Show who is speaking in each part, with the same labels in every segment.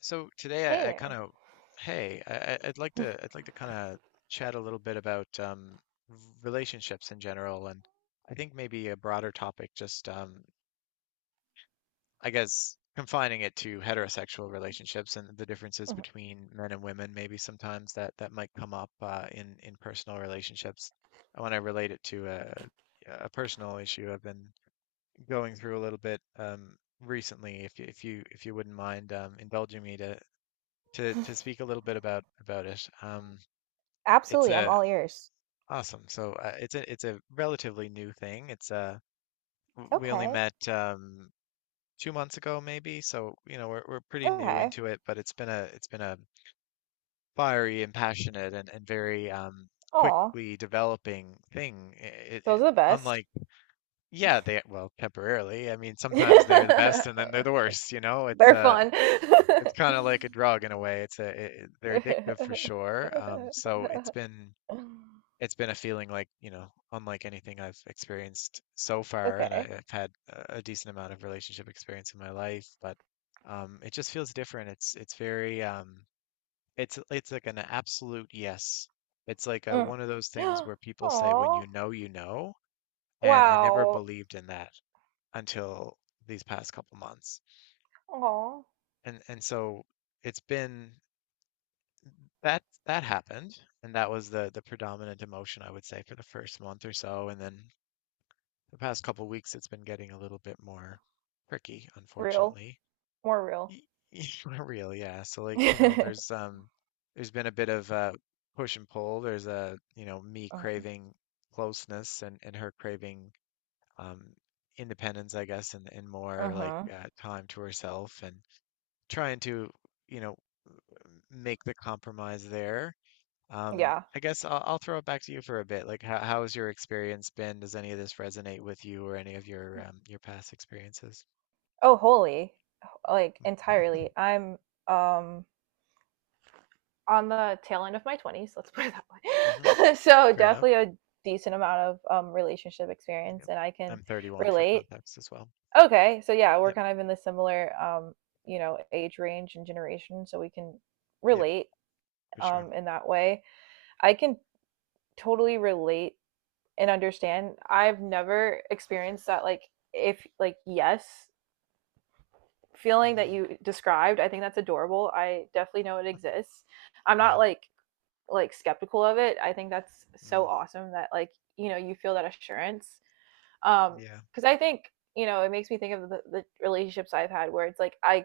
Speaker 1: So today
Speaker 2: Hey there.
Speaker 1: hey, I'd like to kind of chat a little bit about relationships in general, and I think maybe a broader topic, just I guess confining it to heterosexual relationships and the differences
Speaker 2: Mhm.
Speaker 1: between men and women, maybe sometimes that might come up in personal relationships. I want to relate it to a personal issue I've been going through a little bit recently. If you wouldn't mind indulging me to speak a little bit about it. It's
Speaker 2: Absolutely, I'm
Speaker 1: a
Speaker 2: all ears.
Speaker 1: Awesome. So it's a relatively new thing. We only
Speaker 2: Okay.
Speaker 1: met 2 months ago maybe, so you know we're pretty new
Speaker 2: Okay.
Speaker 1: into it, but it's been a fiery and passionate and very
Speaker 2: Aw.
Speaker 1: quickly developing thing. It,
Speaker 2: Those
Speaker 1: it,
Speaker 2: are the best.
Speaker 1: unlike Yeah, they, well, temporarily. I mean sometimes they're the best and then they're the worst. You know
Speaker 2: They're fun.
Speaker 1: it's kind of like a drug in a way. It's a it, it- They're addictive for sure. So it's been a feeling like, unlike anything I've experienced so far, and
Speaker 2: Okay.
Speaker 1: I've had a decent amount of relationship experience in my life, but it just feels different. It's very, it's like an absolute yes. It's like
Speaker 2: Mm.
Speaker 1: one of those things where people say, when
Speaker 2: Aw.
Speaker 1: you know, and I never
Speaker 2: Wow.
Speaker 1: believed in that until these past couple months,
Speaker 2: Aw.
Speaker 1: and so it's been that that happened, and that was the predominant emotion I would say for the first month or so, and then the past couple weeks, it's been getting a little bit more tricky,
Speaker 2: Real.
Speaker 1: unfortunately.
Speaker 2: More real.
Speaker 1: Y- Not real, yeah. So, like, you know, there's been a bit of push and pull. There's a, you know, me craving closeness and her craving um independence, I guess, and more like
Speaker 2: Mm-hmm.
Speaker 1: time to herself and trying to, you know, make the compromise there.
Speaker 2: Yeah.
Speaker 1: I guess I'll throw it back to you for a bit. Like, how has your experience been? Does any of this resonate with you or any of your past experiences?
Speaker 2: Oh, holy. Like entirely. I'm um on the tail end of my 20s, let's put it
Speaker 1: Mm-hmm.
Speaker 2: that way. So,
Speaker 1: Fair enough.
Speaker 2: definitely a decent amount of relationship experience,
Speaker 1: Yep.
Speaker 2: and I can
Speaker 1: I'm 31 for
Speaker 2: relate.
Speaker 1: context as well.
Speaker 2: Okay, so yeah, we're
Speaker 1: Yep.
Speaker 2: kind of in the similar, you know, age range and generation, so we can
Speaker 1: Yep.
Speaker 2: relate
Speaker 1: For sure.
Speaker 2: in that way. I can totally relate and understand. I've never experienced that, like, if, like, yes feeling that
Speaker 1: Hmm.
Speaker 2: you described. I think that's adorable. I definitely know it exists. I'm not
Speaker 1: Yeah.
Speaker 2: like skeptical of it. I think that's
Speaker 1: Mm.
Speaker 2: so awesome that, like, you know, you feel that assurance, um
Speaker 1: Yeah.
Speaker 2: because I think, you know, it makes me think of the relationships I've had where it's like I,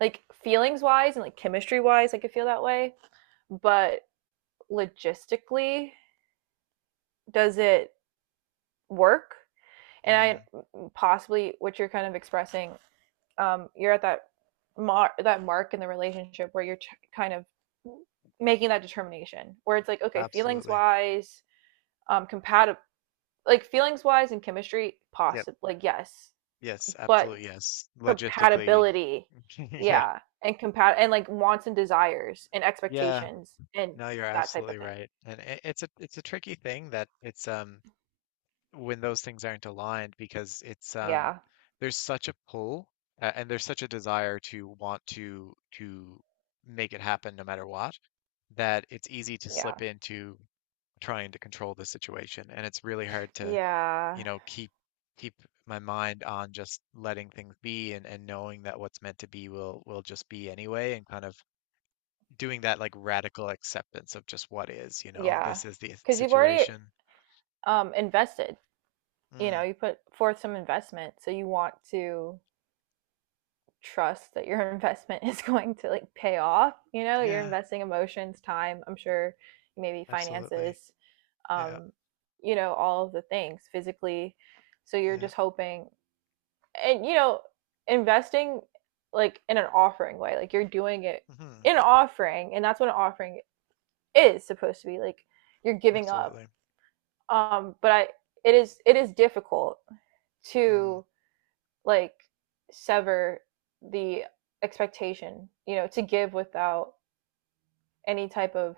Speaker 2: like, feelings wise and like chemistry wise I could feel that way, but logistically, does it work? And
Speaker 1: Mm.
Speaker 2: I possibly what you're kind of expressing, you're at that that mark in the relationship where you're kind of making that determination where it's like, okay, feelings
Speaker 1: Absolutely.
Speaker 2: wise compatible, like feelings wise and chemistry,
Speaker 1: Yep.
Speaker 2: possibly, like, yes,
Speaker 1: Yes.
Speaker 2: but
Speaker 1: Absolutely. Yes. Logistically.
Speaker 2: compatibility,
Speaker 1: Yeah.
Speaker 2: yeah, and compat and like wants and desires and
Speaker 1: Yeah.
Speaker 2: expectations and
Speaker 1: No, you're
Speaker 2: that type of
Speaker 1: absolutely
Speaker 2: thing.
Speaker 1: right. And it's a tricky thing that it's when those things aren't aligned, because it's
Speaker 2: Yeah.
Speaker 1: there's such a pull, and there's such a desire to want to make it happen no matter what, that it's easy to slip
Speaker 2: Yeah.
Speaker 1: into trying to control the situation, and it's really hard to, you
Speaker 2: Yeah,
Speaker 1: know, keep my mind on just letting things be, and knowing that what's meant to be will just be anyway, and kind of doing that, like, radical acceptance of just what is. You know,
Speaker 2: yeah,
Speaker 1: this is the
Speaker 2: because you've already
Speaker 1: situation.
Speaker 2: invested. You know,
Speaker 1: Mm.
Speaker 2: you put forth some investment, so you want to trust that your investment is going to like pay off. You know, you're
Speaker 1: Yeah,
Speaker 2: investing emotions, time. I'm sure maybe
Speaker 1: absolutely.
Speaker 2: finances,
Speaker 1: Yeah,
Speaker 2: um, you know, all of the things physically. So you're
Speaker 1: yeah.
Speaker 2: just hoping, and, you know, investing, like, in an offering way, like you're doing it
Speaker 1: Hmm.
Speaker 2: in an offering, and that's what an offering is supposed to be. Like, you're giving up.
Speaker 1: Absolutely.
Speaker 2: Um, but I, it is difficult
Speaker 1: Mm.
Speaker 2: to like sever the expectation, you know, to give without any type of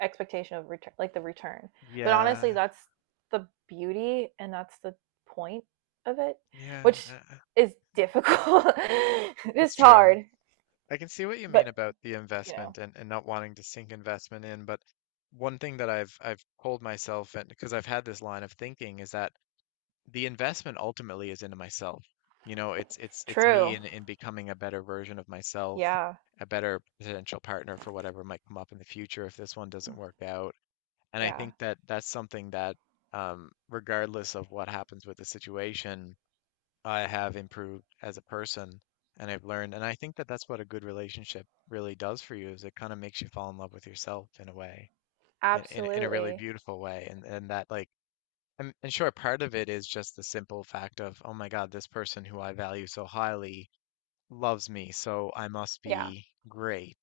Speaker 2: expectation of return, like the return. But
Speaker 1: Yeah,
Speaker 2: honestly, that's the beauty and that's the point of it,
Speaker 1: yeah.
Speaker 2: which is
Speaker 1: Yeah.
Speaker 2: difficult.
Speaker 1: It's
Speaker 2: It's
Speaker 1: true.
Speaker 2: hard.
Speaker 1: I can see what you
Speaker 2: But
Speaker 1: mean about the
Speaker 2: you know.
Speaker 1: investment, and not wanting to sink investment in, but one thing that I've told myself, and because I've had this line of thinking, is that the investment ultimately is into myself. You know, it's me
Speaker 2: True.
Speaker 1: in becoming a better version of myself,
Speaker 2: Yeah.
Speaker 1: a better potential partner for whatever might come up in the future if this one doesn't work out. And I
Speaker 2: Yeah.
Speaker 1: think that that's something that, regardless of what happens with the situation, I have improved as a person and I've learned. And I think that that's what a good relationship really does for you is it kind of makes you fall in love with yourself in a way, in a really
Speaker 2: Absolutely.
Speaker 1: beautiful way. And that like, and sure, part of it is just the simple fact of, oh my God, this person who I value so highly loves me, so I must
Speaker 2: Yeah.
Speaker 1: be great.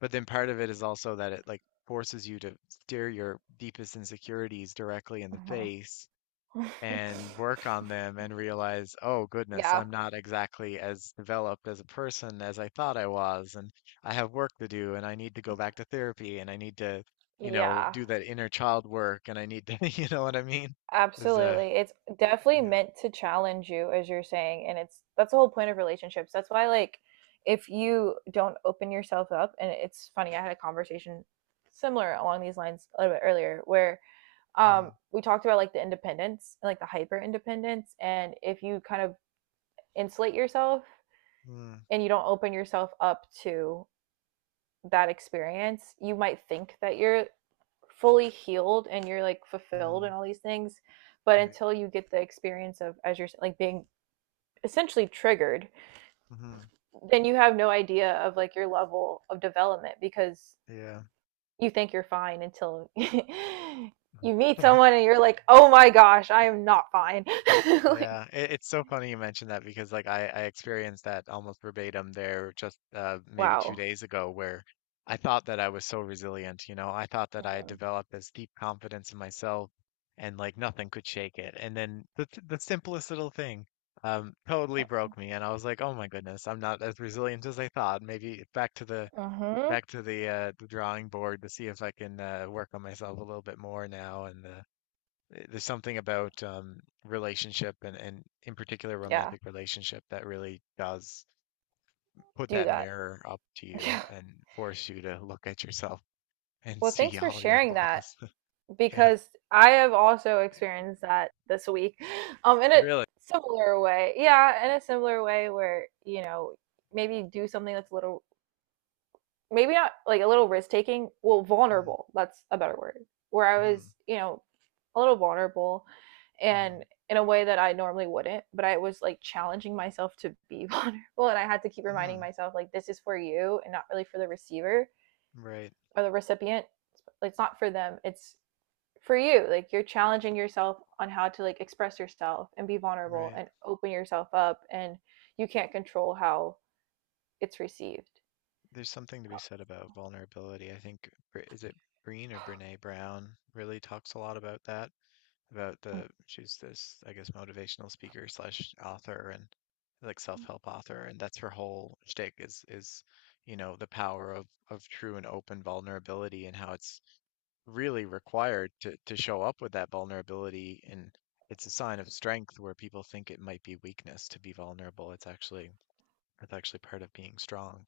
Speaker 1: But then part of it is also that it, like, forces you to stare your deepest insecurities directly in the
Speaker 2: Mhm.
Speaker 1: face and work on them and realize, oh goodness,
Speaker 2: Yeah.
Speaker 1: I'm not exactly as developed as a person as I thought I was, and I have work to do, and I need to go back to therapy, and I need to, you know,
Speaker 2: Yeah.
Speaker 1: do that inner child work, and I need to, you know what I mean? Is
Speaker 2: Absolutely. It's definitely
Speaker 1: Yeah.
Speaker 2: meant to challenge you, as you're saying, and it's that's the whole point of relationships. That's why, like, if you don't open yourself up. And it's funny, I had a conversation similar along these lines a little bit earlier where
Speaker 1: Mm,
Speaker 2: we talked about, like, the independence and like the hyper independence, and if you kind of insulate yourself
Speaker 1: mm,
Speaker 2: and you don't open yourself up to that experience, you might think that you're fully healed and you're like fulfilled
Speaker 1: mm,
Speaker 2: and all these things, but
Speaker 1: right.
Speaker 2: until you get the experience of as you're, like, being essentially triggered,
Speaker 1: Hmm.
Speaker 2: then you have no idea of like your level of development, because
Speaker 1: Yeah.
Speaker 2: you think you're fine until you meet someone and you're like, oh my gosh, I am not fine. Like.
Speaker 1: Yeah, it's so funny you mentioned that because, like, I experienced that almost verbatim there just maybe two
Speaker 2: Wow.
Speaker 1: days ago, where I thought that I was so resilient, you know, I thought that I had
Speaker 2: Mm-hmm.
Speaker 1: developed this deep confidence in myself and, like, nothing could shake it. And then the simplest little thing totally broke me, and I was like, "Oh my goodness, I'm not as resilient as I thought. Maybe back to the
Speaker 2: Mm-hmm.
Speaker 1: the drawing board to see if I can, work on myself a little bit more now, and there's something about relationship and, in particular,
Speaker 2: Yeah.
Speaker 1: romantic relationship that really does put
Speaker 2: Do
Speaker 1: that
Speaker 2: that.
Speaker 1: mirror up to you
Speaker 2: Yeah.
Speaker 1: and force you to look at yourself and
Speaker 2: Well,
Speaker 1: see
Speaker 2: thanks for
Speaker 1: all your
Speaker 2: sharing that,
Speaker 1: flaws. Yeah.
Speaker 2: because I have also experienced that this week, in a
Speaker 1: Really?
Speaker 2: similar way. Yeah, in a similar way where, you know, maybe do something that's a little, maybe not like a little risk taking. Well, vulnerable. That's a better word. Where I
Speaker 1: Mm-hmm.
Speaker 2: was, you know, a little vulnerable, and
Speaker 1: Mm-hmm.
Speaker 2: in a way that I normally wouldn't. But I was like challenging myself to be vulnerable, and I had to keep reminding
Speaker 1: Hmm.
Speaker 2: myself, like, this is for you and not really for the receiver
Speaker 1: Right.
Speaker 2: or the recipient. It's not for them. It's for you, like you're challenging yourself on how to, like, express yourself and be vulnerable
Speaker 1: Right.
Speaker 2: and open yourself up, and you can't control how it's received.
Speaker 1: There's something to be said about vulnerability. I think is it Breen or Brene Brown really talks a lot about that. About the She's this, I guess, motivational speaker slash author, and, like, self-help author, and that's her whole shtick is, the power of true and open vulnerability, and how it's really required to show up with that vulnerability, and it's a sign of strength where people think it might be weakness to be vulnerable. It's actually part of being strong.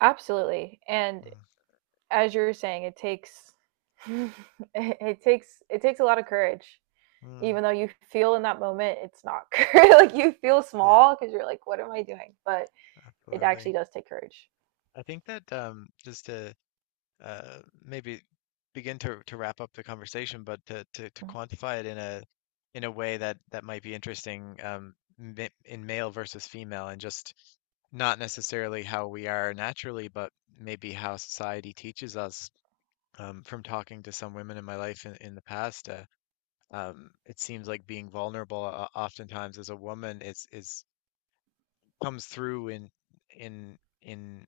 Speaker 2: Absolutely. And
Speaker 1: Mm.
Speaker 2: as you were saying, it takes it, it takes a lot of courage,
Speaker 1: Mm.
Speaker 2: even though you feel in that moment it's not, like you feel
Speaker 1: Yeah,
Speaker 2: small because you're like, what am I doing? But it actually
Speaker 1: absolutely.
Speaker 2: does take courage.
Speaker 1: I think that just to, maybe begin to wrap up the conversation, but to quantify it in a way that might be interesting, in male versus female, and just not necessarily how we are naturally, but maybe how society teaches us. From talking to some women in my life in the past, it seems like being vulnerable oftentimes, as a woman, is comes through in in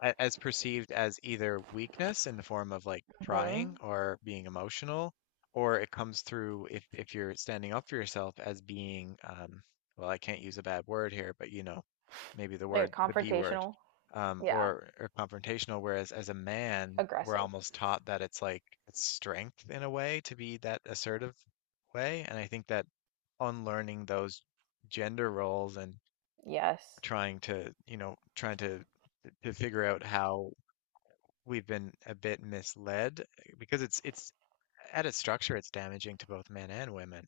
Speaker 1: as perceived as either weakness in the form of, like, trying
Speaker 2: Mm-hmm.
Speaker 1: or being emotional, or it comes through if you're standing up for yourself as being, well, I can't use a bad word here, but, you know, maybe
Speaker 2: Like
Speaker 1: the B word,
Speaker 2: confrontational. Yeah.
Speaker 1: or confrontational. Whereas as a man, we're
Speaker 2: Aggressive.
Speaker 1: almost taught that it's strength in a way to be that assertive way, and I think that unlearning those gender roles and
Speaker 2: Yes.
Speaker 1: trying to figure out how we've been a bit misled, because it's at its structure it's damaging to both men and women,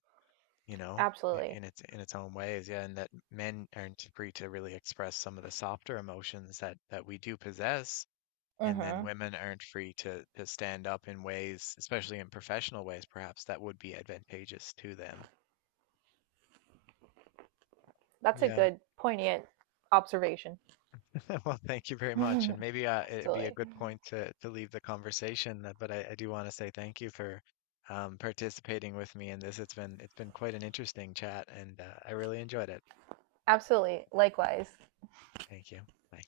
Speaker 1: you know,
Speaker 2: Absolutely.
Speaker 1: in its own ways. Yeah, and that men aren't free to really express some of the softer emotions that we do possess, and then
Speaker 2: Mm-hmm.
Speaker 1: women aren't free to stand up in ways, especially in professional ways perhaps, that would be advantageous to them.
Speaker 2: That's a
Speaker 1: Yeah.
Speaker 2: good, poignant observation.
Speaker 1: Well, thank you very much. And maybe, it'd be a
Speaker 2: Absolutely.
Speaker 1: good point to leave the conversation, but I do want to say thank you for participating with me in this. It's been quite an interesting chat, and I really enjoyed it.
Speaker 2: Absolutely. Likewise.
Speaker 1: Thank you. Bye.